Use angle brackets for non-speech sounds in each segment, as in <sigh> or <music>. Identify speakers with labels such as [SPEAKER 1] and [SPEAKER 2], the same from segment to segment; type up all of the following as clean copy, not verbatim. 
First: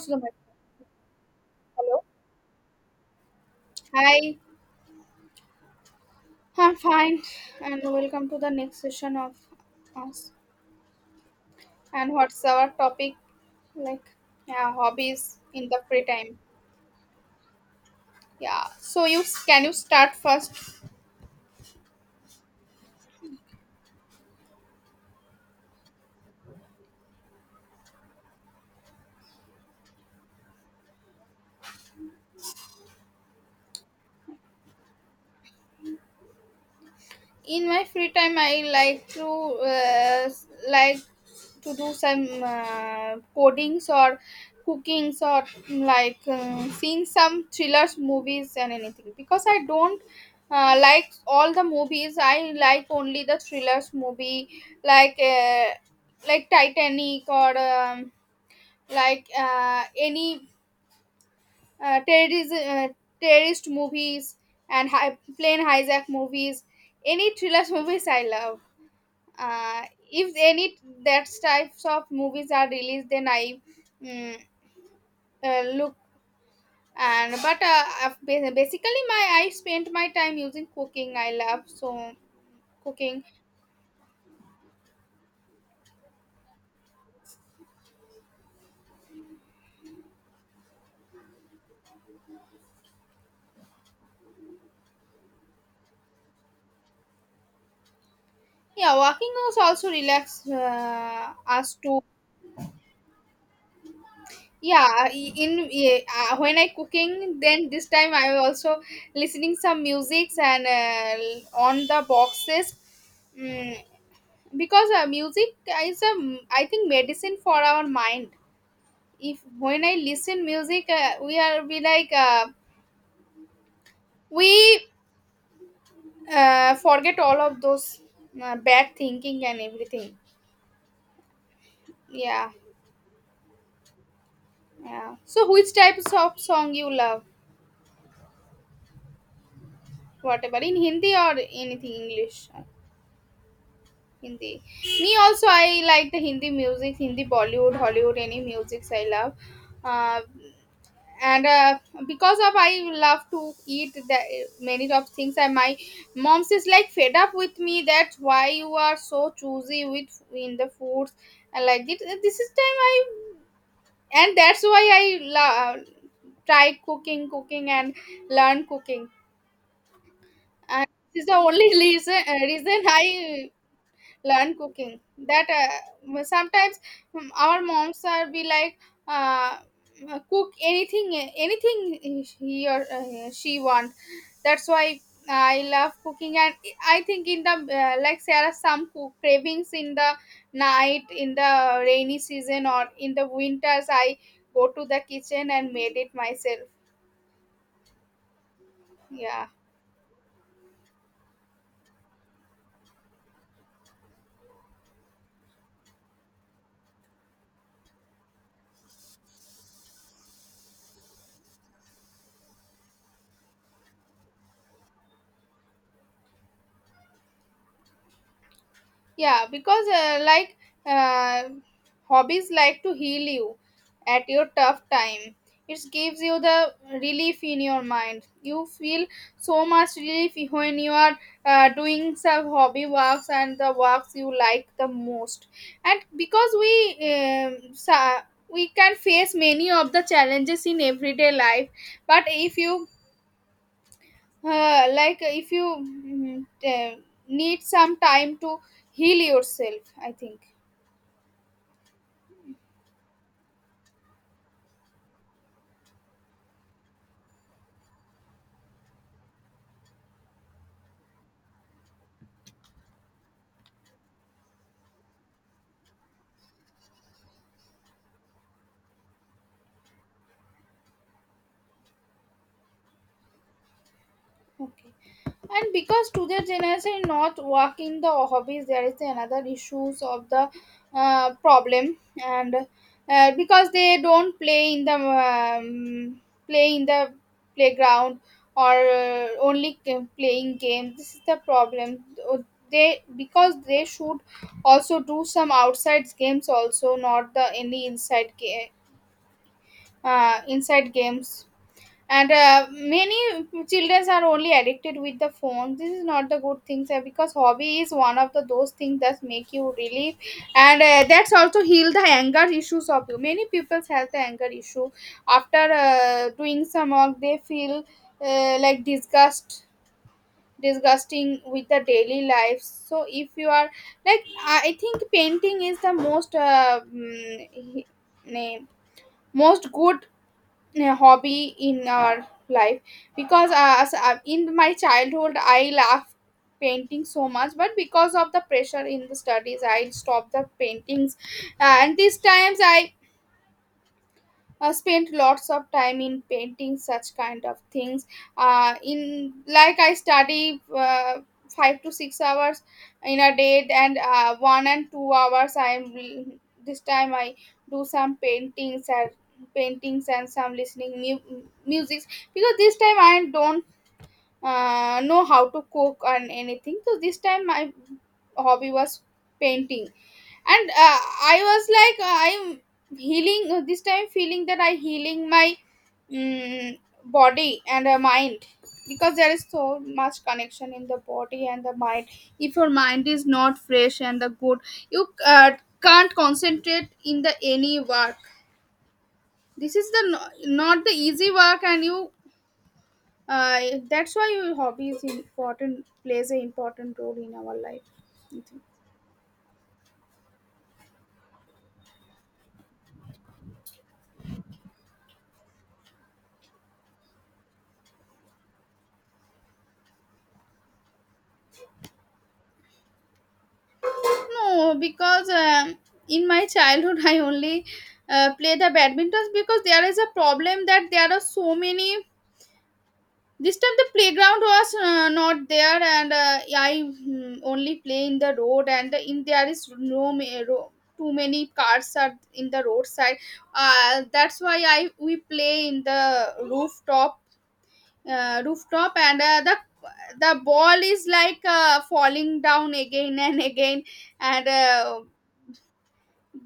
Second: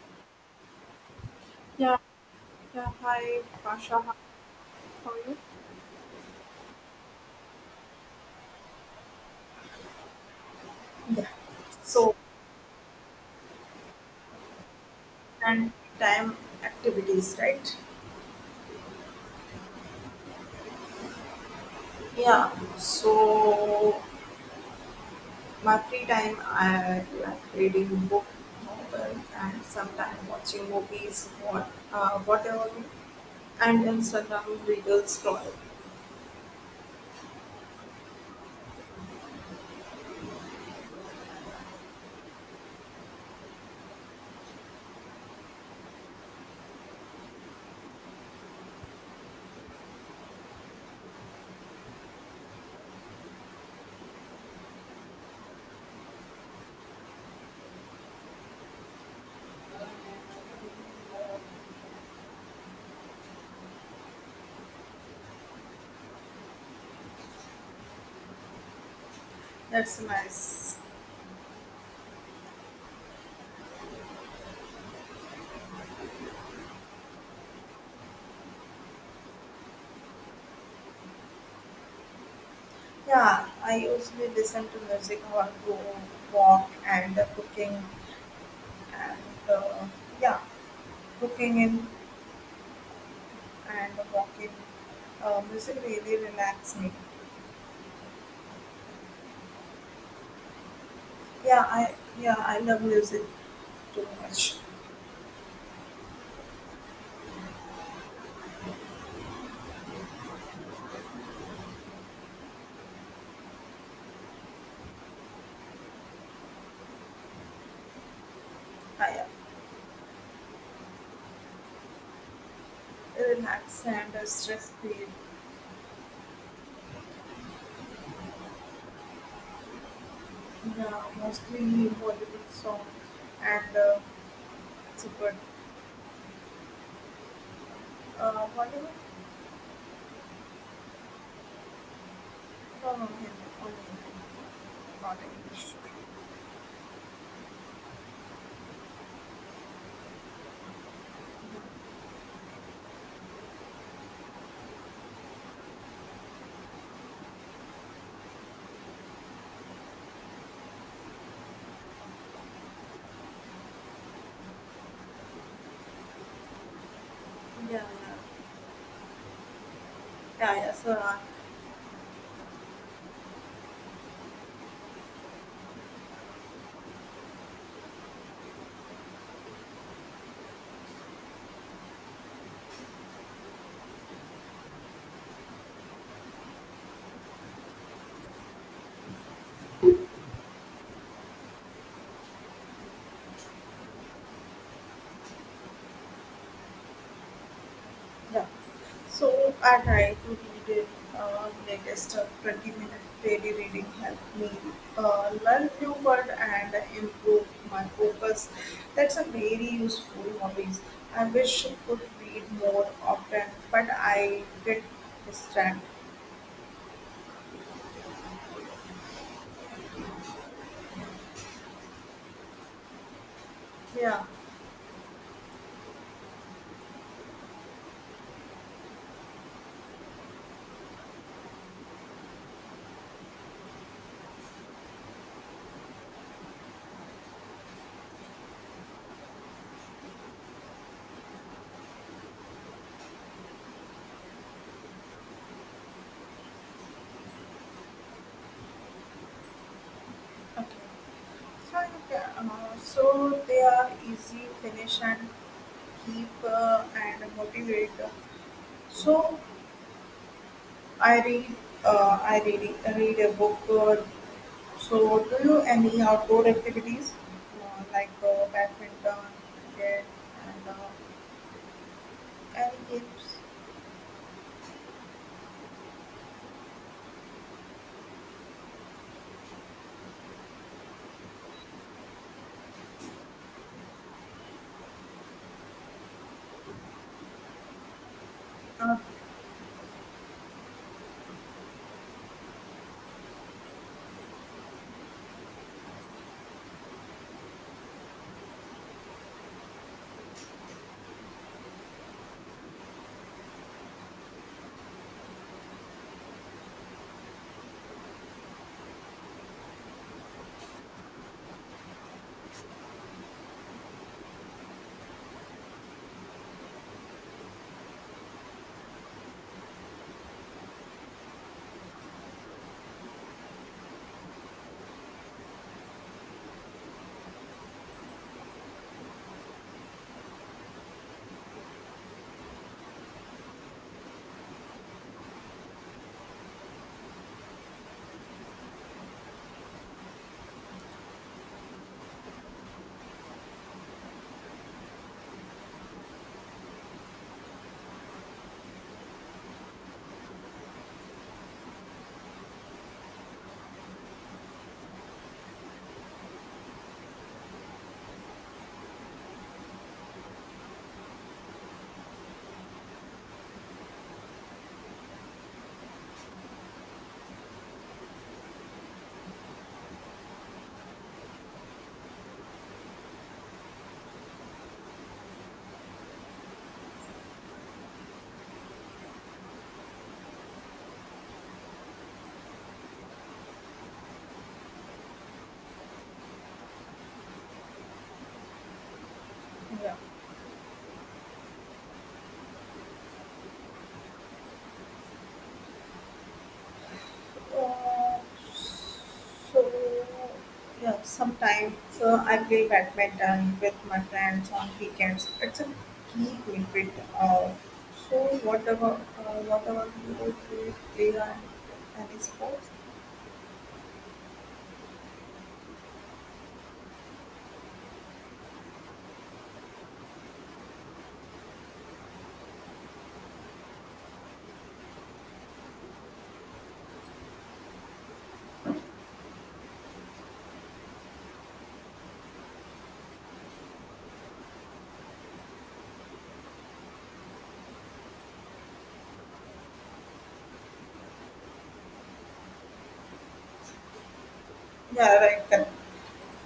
[SPEAKER 1] To the microphone.
[SPEAKER 2] Yeah,
[SPEAKER 1] Hello.
[SPEAKER 2] yeah. Hi, Pasha.
[SPEAKER 1] Hi.
[SPEAKER 2] How are you?
[SPEAKER 1] I'm fine. And welcome to the next session of us.
[SPEAKER 2] Yes.
[SPEAKER 1] And
[SPEAKER 2] So,
[SPEAKER 1] what's our topic? Like, yeah, hobbies in
[SPEAKER 2] and
[SPEAKER 1] the free time.
[SPEAKER 2] time activities, right?
[SPEAKER 1] Yeah. So you can you start first?
[SPEAKER 2] Yeah. So, my free time, I like reading book, novel, and sometimes watching movies, whatever, and Instagram reels scroll.
[SPEAKER 1] In my free time, I like to do some codings or cookings, or like, seeing some thrillers movies and anything, because I don't like all the movies. I like only the thrillers movie, like uh, like Titanic, or like, any terrorism, terrorist movies, and plane hijack movies. Any thrillers <laughs> movies I love. uh,
[SPEAKER 2] That's
[SPEAKER 1] if any
[SPEAKER 2] nice.
[SPEAKER 1] that types of movies are released, then I mm, look. And but basically my I spent my time using cooking. I love, so cooking.
[SPEAKER 2] Yeah, I usually listen to music while go walk and cooking and uh, yeah, cooking in and walking. Music really relax me.
[SPEAKER 1] Yeah, walking was also relax,
[SPEAKER 2] Yeah,
[SPEAKER 1] us
[SPEAKER 2] I
[SPEAKER 1] to.
[SPEAKER 2] yeah I love music too much.
[SPEAKER 1] Yeah, in yeah, when I cooking, then this time I also listening some musics, and on the boxes. mm, because music is, a I think, medicine for our mind.
[SPEAKER 2] I
[SPEAKER 1] If when I listen music, we are be like,
[SPEAKER 2] Relax and stress
[SPEAKER 1] we
[SPEAKER 2] free.
[SPEAKER 1] forget all of those bad thinking and everything.
[SPEAKER 2] Yeah, mostly
[SPEAKER 1] Yeah,
[SPEAKER 2] Bollywood song and it's
[SPEAKER 1] yeah.
[SPEAKER 2] good.
[SPEAKER 1] So which types of song you love?
[SPEAKER 2] Bollywood
[SPEAKER 1] Whatever in Hindi or anything English?
[SPEAKER 2] from Hindi only,
[SPEAKER 1] Hindi.
[SPEAKER 2] Hindi,
[SPEAKER 1] Me
[SPEAKER 2] not
[SPEAKER 1] also,
[SPEAKER 2] English.
[SPEAKER 1] I like the Hindi music, Hindi Bollywood, Hollywood, any musics I love. Uh, and because of I love to eat the many of things, and my mom is like fed up with me. That's why you are so choosy with in the foods and like this. This is time I, and that's why I try cooking, cooking
[SPEAKER 2] Yeah, yeah,
[SPEAKER 1] and learn cooking.
[SPEAKER 2] yeah, yeah.
[SPEAKER 1] And this is the only <laughs> reason I learn cooking, that well, sometimes, our moms are be like, uh, cook anything, he or she want. That's why I love cooking. And I think in the like there are some cook cravings in the night, in the rainy season or in the winters, I go to the kitchen and made it myself.
[SPEAKER 2] Yeah.
[SPEAKER 1] Yeah,
[SPEAKER 2] So I try to read it latest 20-minute daily reading help me learn few words and improve my focus. That's a very useful hobbies. I wish I could read more often, but I get distracted.
[SPEAKER 1] yeah, because like, uh, hobbies like to heal you
[SPEAKER 2] Yeah.
[SPEAKER 1] at your tough time. It gives you the relief in your mind, you feel so much relief when you are doing some hobby works, and the works you like the most. And because um, sa- we can face many of the challenges in everyday life, but if you uh, like if you mm, uh, need some time to heal yourself, I think.
[SPEAKER 2] Okay. So you can, so they are easy finish and keep and motivate. So I read, read a book. So, do you any outdoor activities like badminton, cricket, and any games?
[SPEAKER 1] Okay, and because today generation not working the hobbies, there is another issues of the problem. And because they don't um, play in the playground, or
[SPEAKER 2] Uh,
[SPEAKER 1] only playing games. This is the problem. Uh, they Because they should also do some outside games, also not the any inside game, inside games. And many children are only addicted with the phone. This is not the good things, sir, because hobby is one of the those things that make you relief. And that's also heal the anger issues of you. Many people have the anger issue, after doing some work they feel like disgusting with the daily life. So if you are like, I think painting is the most mm, he- name most good hobby in our life. Because as, in my childhood I loved painting so much, but because of the pressure in the studies I stopped the paintings. And these times I spent lots of time in painting such kind of things, in like I study 5 to 6 hours in a day, and 1 and 2 hours, I am this time I do some paintings, and paintings and some listening music. Because this time I don't know how to cook and anything, so this time my hobby was painting. And I was like, I'm healing, this time feeling that I healing my mm body and mind. Because there is so much connection in the body and the mind. If your mind is not fresh and the good, you can't concentrate in the any work. This is
[SPEAKER 2] yeah.
[SPEAKER 1] the not the easy work, and you uh, that's why your hobby is important, plays an important role in our
[SPEAKER 2] Uh,
[SPEAKER 1] life.
[SPEAKER 2] so, yeah. Sometimes I play badminton with my friends on weekends. It's a key benefit. Uh, so, what about uh, what about you? Do you play any sports?
[SPEAKER 1] No, because in my childhood <laughs> I only play the badminton, because there is a problem, that there are so many. This time the playground was not there, and I only play in the road, and in there is no too many cars are in the roadside. That's why I we play in the rooftop, rooftop, and the ball is like falling down again <laughs> and again, and.
[SPEAKER 2] Yeah, right.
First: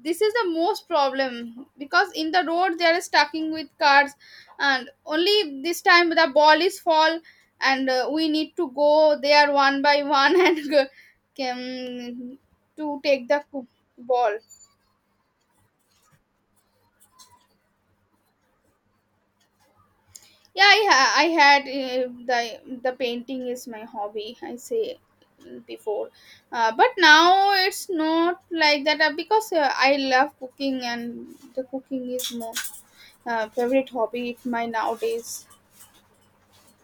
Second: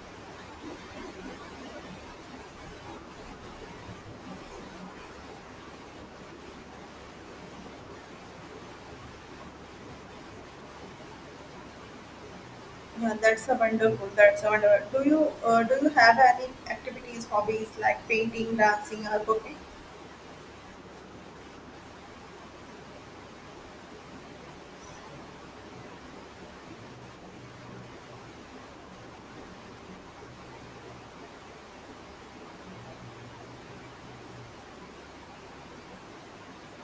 [SPEAKER 1] This is the most problem, because in the road they are stacking with cars, and only this time the ball is fall. And we need to go there one by one <laughs> and go, can, to
[SPEAKER 2] Yeah,
[SPEAKER 1] take the
[SPEAKER 2] that's a wonderful.
[SPEAKER 1] ball.
[SPEAKER 2] That's a wonderful. Do you have any activities, hobbies like painting, dancing, or cooking?
[SPEAKER 1] Yeah, I had, the painting is my hobby, I say before. But now it's not like that, because I love cooking, and the cooking is more favorite hobby of mine nowadays.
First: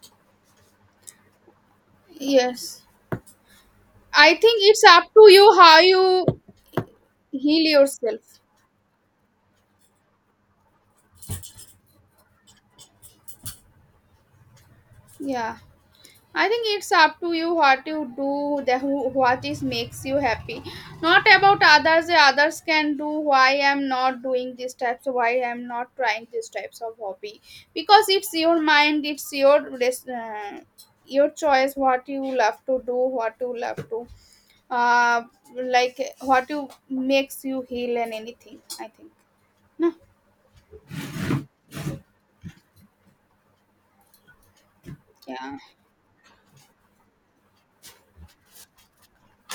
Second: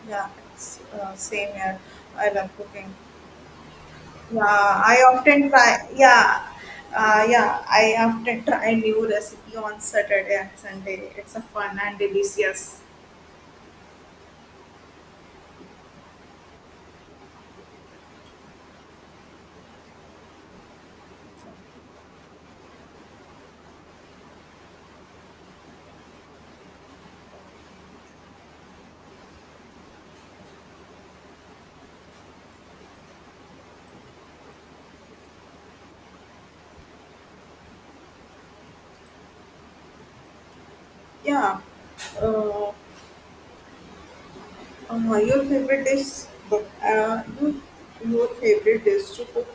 [SPEAKER 2] Yeah, it's same here. I love
[SPEAKER 1] Yes.
[SPEAKER 2] cooking.
[SPEAKER 1] I think
[SPEAKER 2] Yeah,
[SPEAKER 1] it's
[SPEAKER 2] I
[SPEAKER 1] up to
[SPEAKER 2] often
[SPEAKER 1] you how
[SPEAKER 2] try.
[SPEAKER 1] you
[SPEAKER 2] Yeah, yeah,
[SPEAKER 1] heal
[SPEAKER 2] I
[SPEAKER 1] yourself.
[SPEAKER 2] often try new recipe on Saturday and Sunday. It's a fun and delicious.
[SPEAKER 1] Yeah. I think it's up to you what you do, the who, what is makes you happy. Not about others. The others can do, why I'm not doing these types, why I'm not trying these types of hobby. Because it's your mind, it's your choice. What you love to do, what you love to, uh, like what you makes you heal and anything. I think. No.
[SPEAKER 2] Yeah. Uh, your
[SPEAKER 1] Yeah.
[SPEAKER 2] favorite dish? Your favorite dish to cook?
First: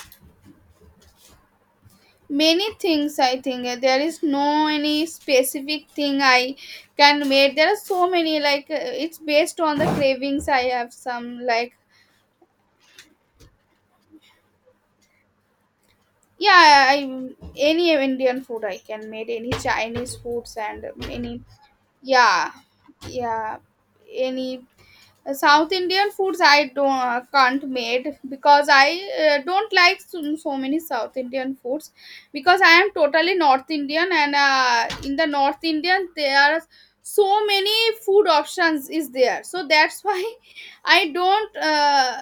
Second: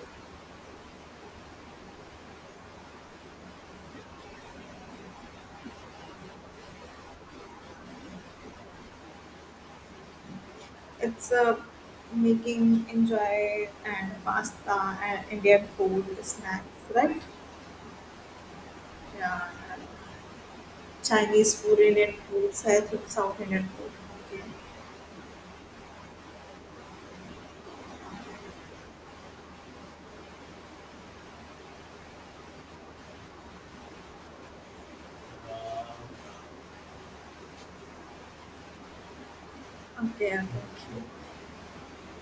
[SPEAKER 1] Many things, I think. There is no any specific thing I can make. There are so many, like, it's based on the cravings I have,
[SPEAKER 2] It's
[SPEAKER 1] some like.
[SPEAKER 2] making enjoy and pasta and Indian food snacks,
[SPEAKER 1] Yeah, I,
[SPEAKER 2] right?
[SPEAKER 1] any Indian food I can make,
[SPEAKER 2] Yeah,
[SPEAKER 1] any
[SPEAKER 2] and
[SPEAKER 1] Chinese foods and any.
[SPEAKER 2] Chinese food, Indian
[SPEAKER 1] Yeah,
[SPEAKER 2] food, South
[SPEAKER 1] yeah,
[SPEAKER 2] Indian food. Okay,
[SPEAKER 1] any. South Indian foods I don't can't made, because I don't like so, so many South Indian foods, because I am totally North Indian, and in the North Indian there are so many food options is there, so that's why
[SPEAKER 2] okay,
[SPEAKER 1] <laughs>
[SPEAKER 2] okay.
[SPEAKER 1] I don't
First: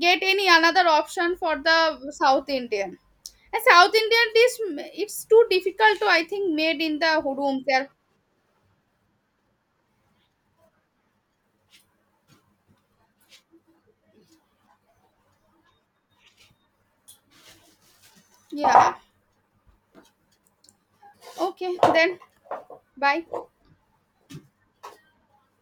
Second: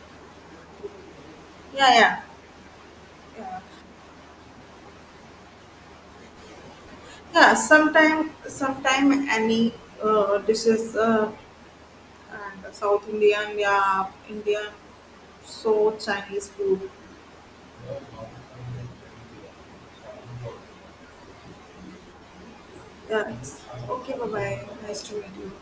[SPEAKER 1] get any another option for
[SPEAKER 2] Yeah,
[SPEAKER 1] the
[SPEAKER 2] yeah,
[SPEAKER 1] South Indian.
[SPEAKER 2] yeah.
[SPEAKER 1] And South Indian dish, it's too difficult to, I think, made in the
[SPEAKER 2] Yeah,
[SPEAKER 1] room there.
[SPEAKER 2] sometime any dishes and South Indian, yeah, Indian, so Chinese food.
[SPEAKER 1] Yeah. Okay then. Bye.
[SPEAKER 2] Yeah. Okay, bye bye. Nice to meet you.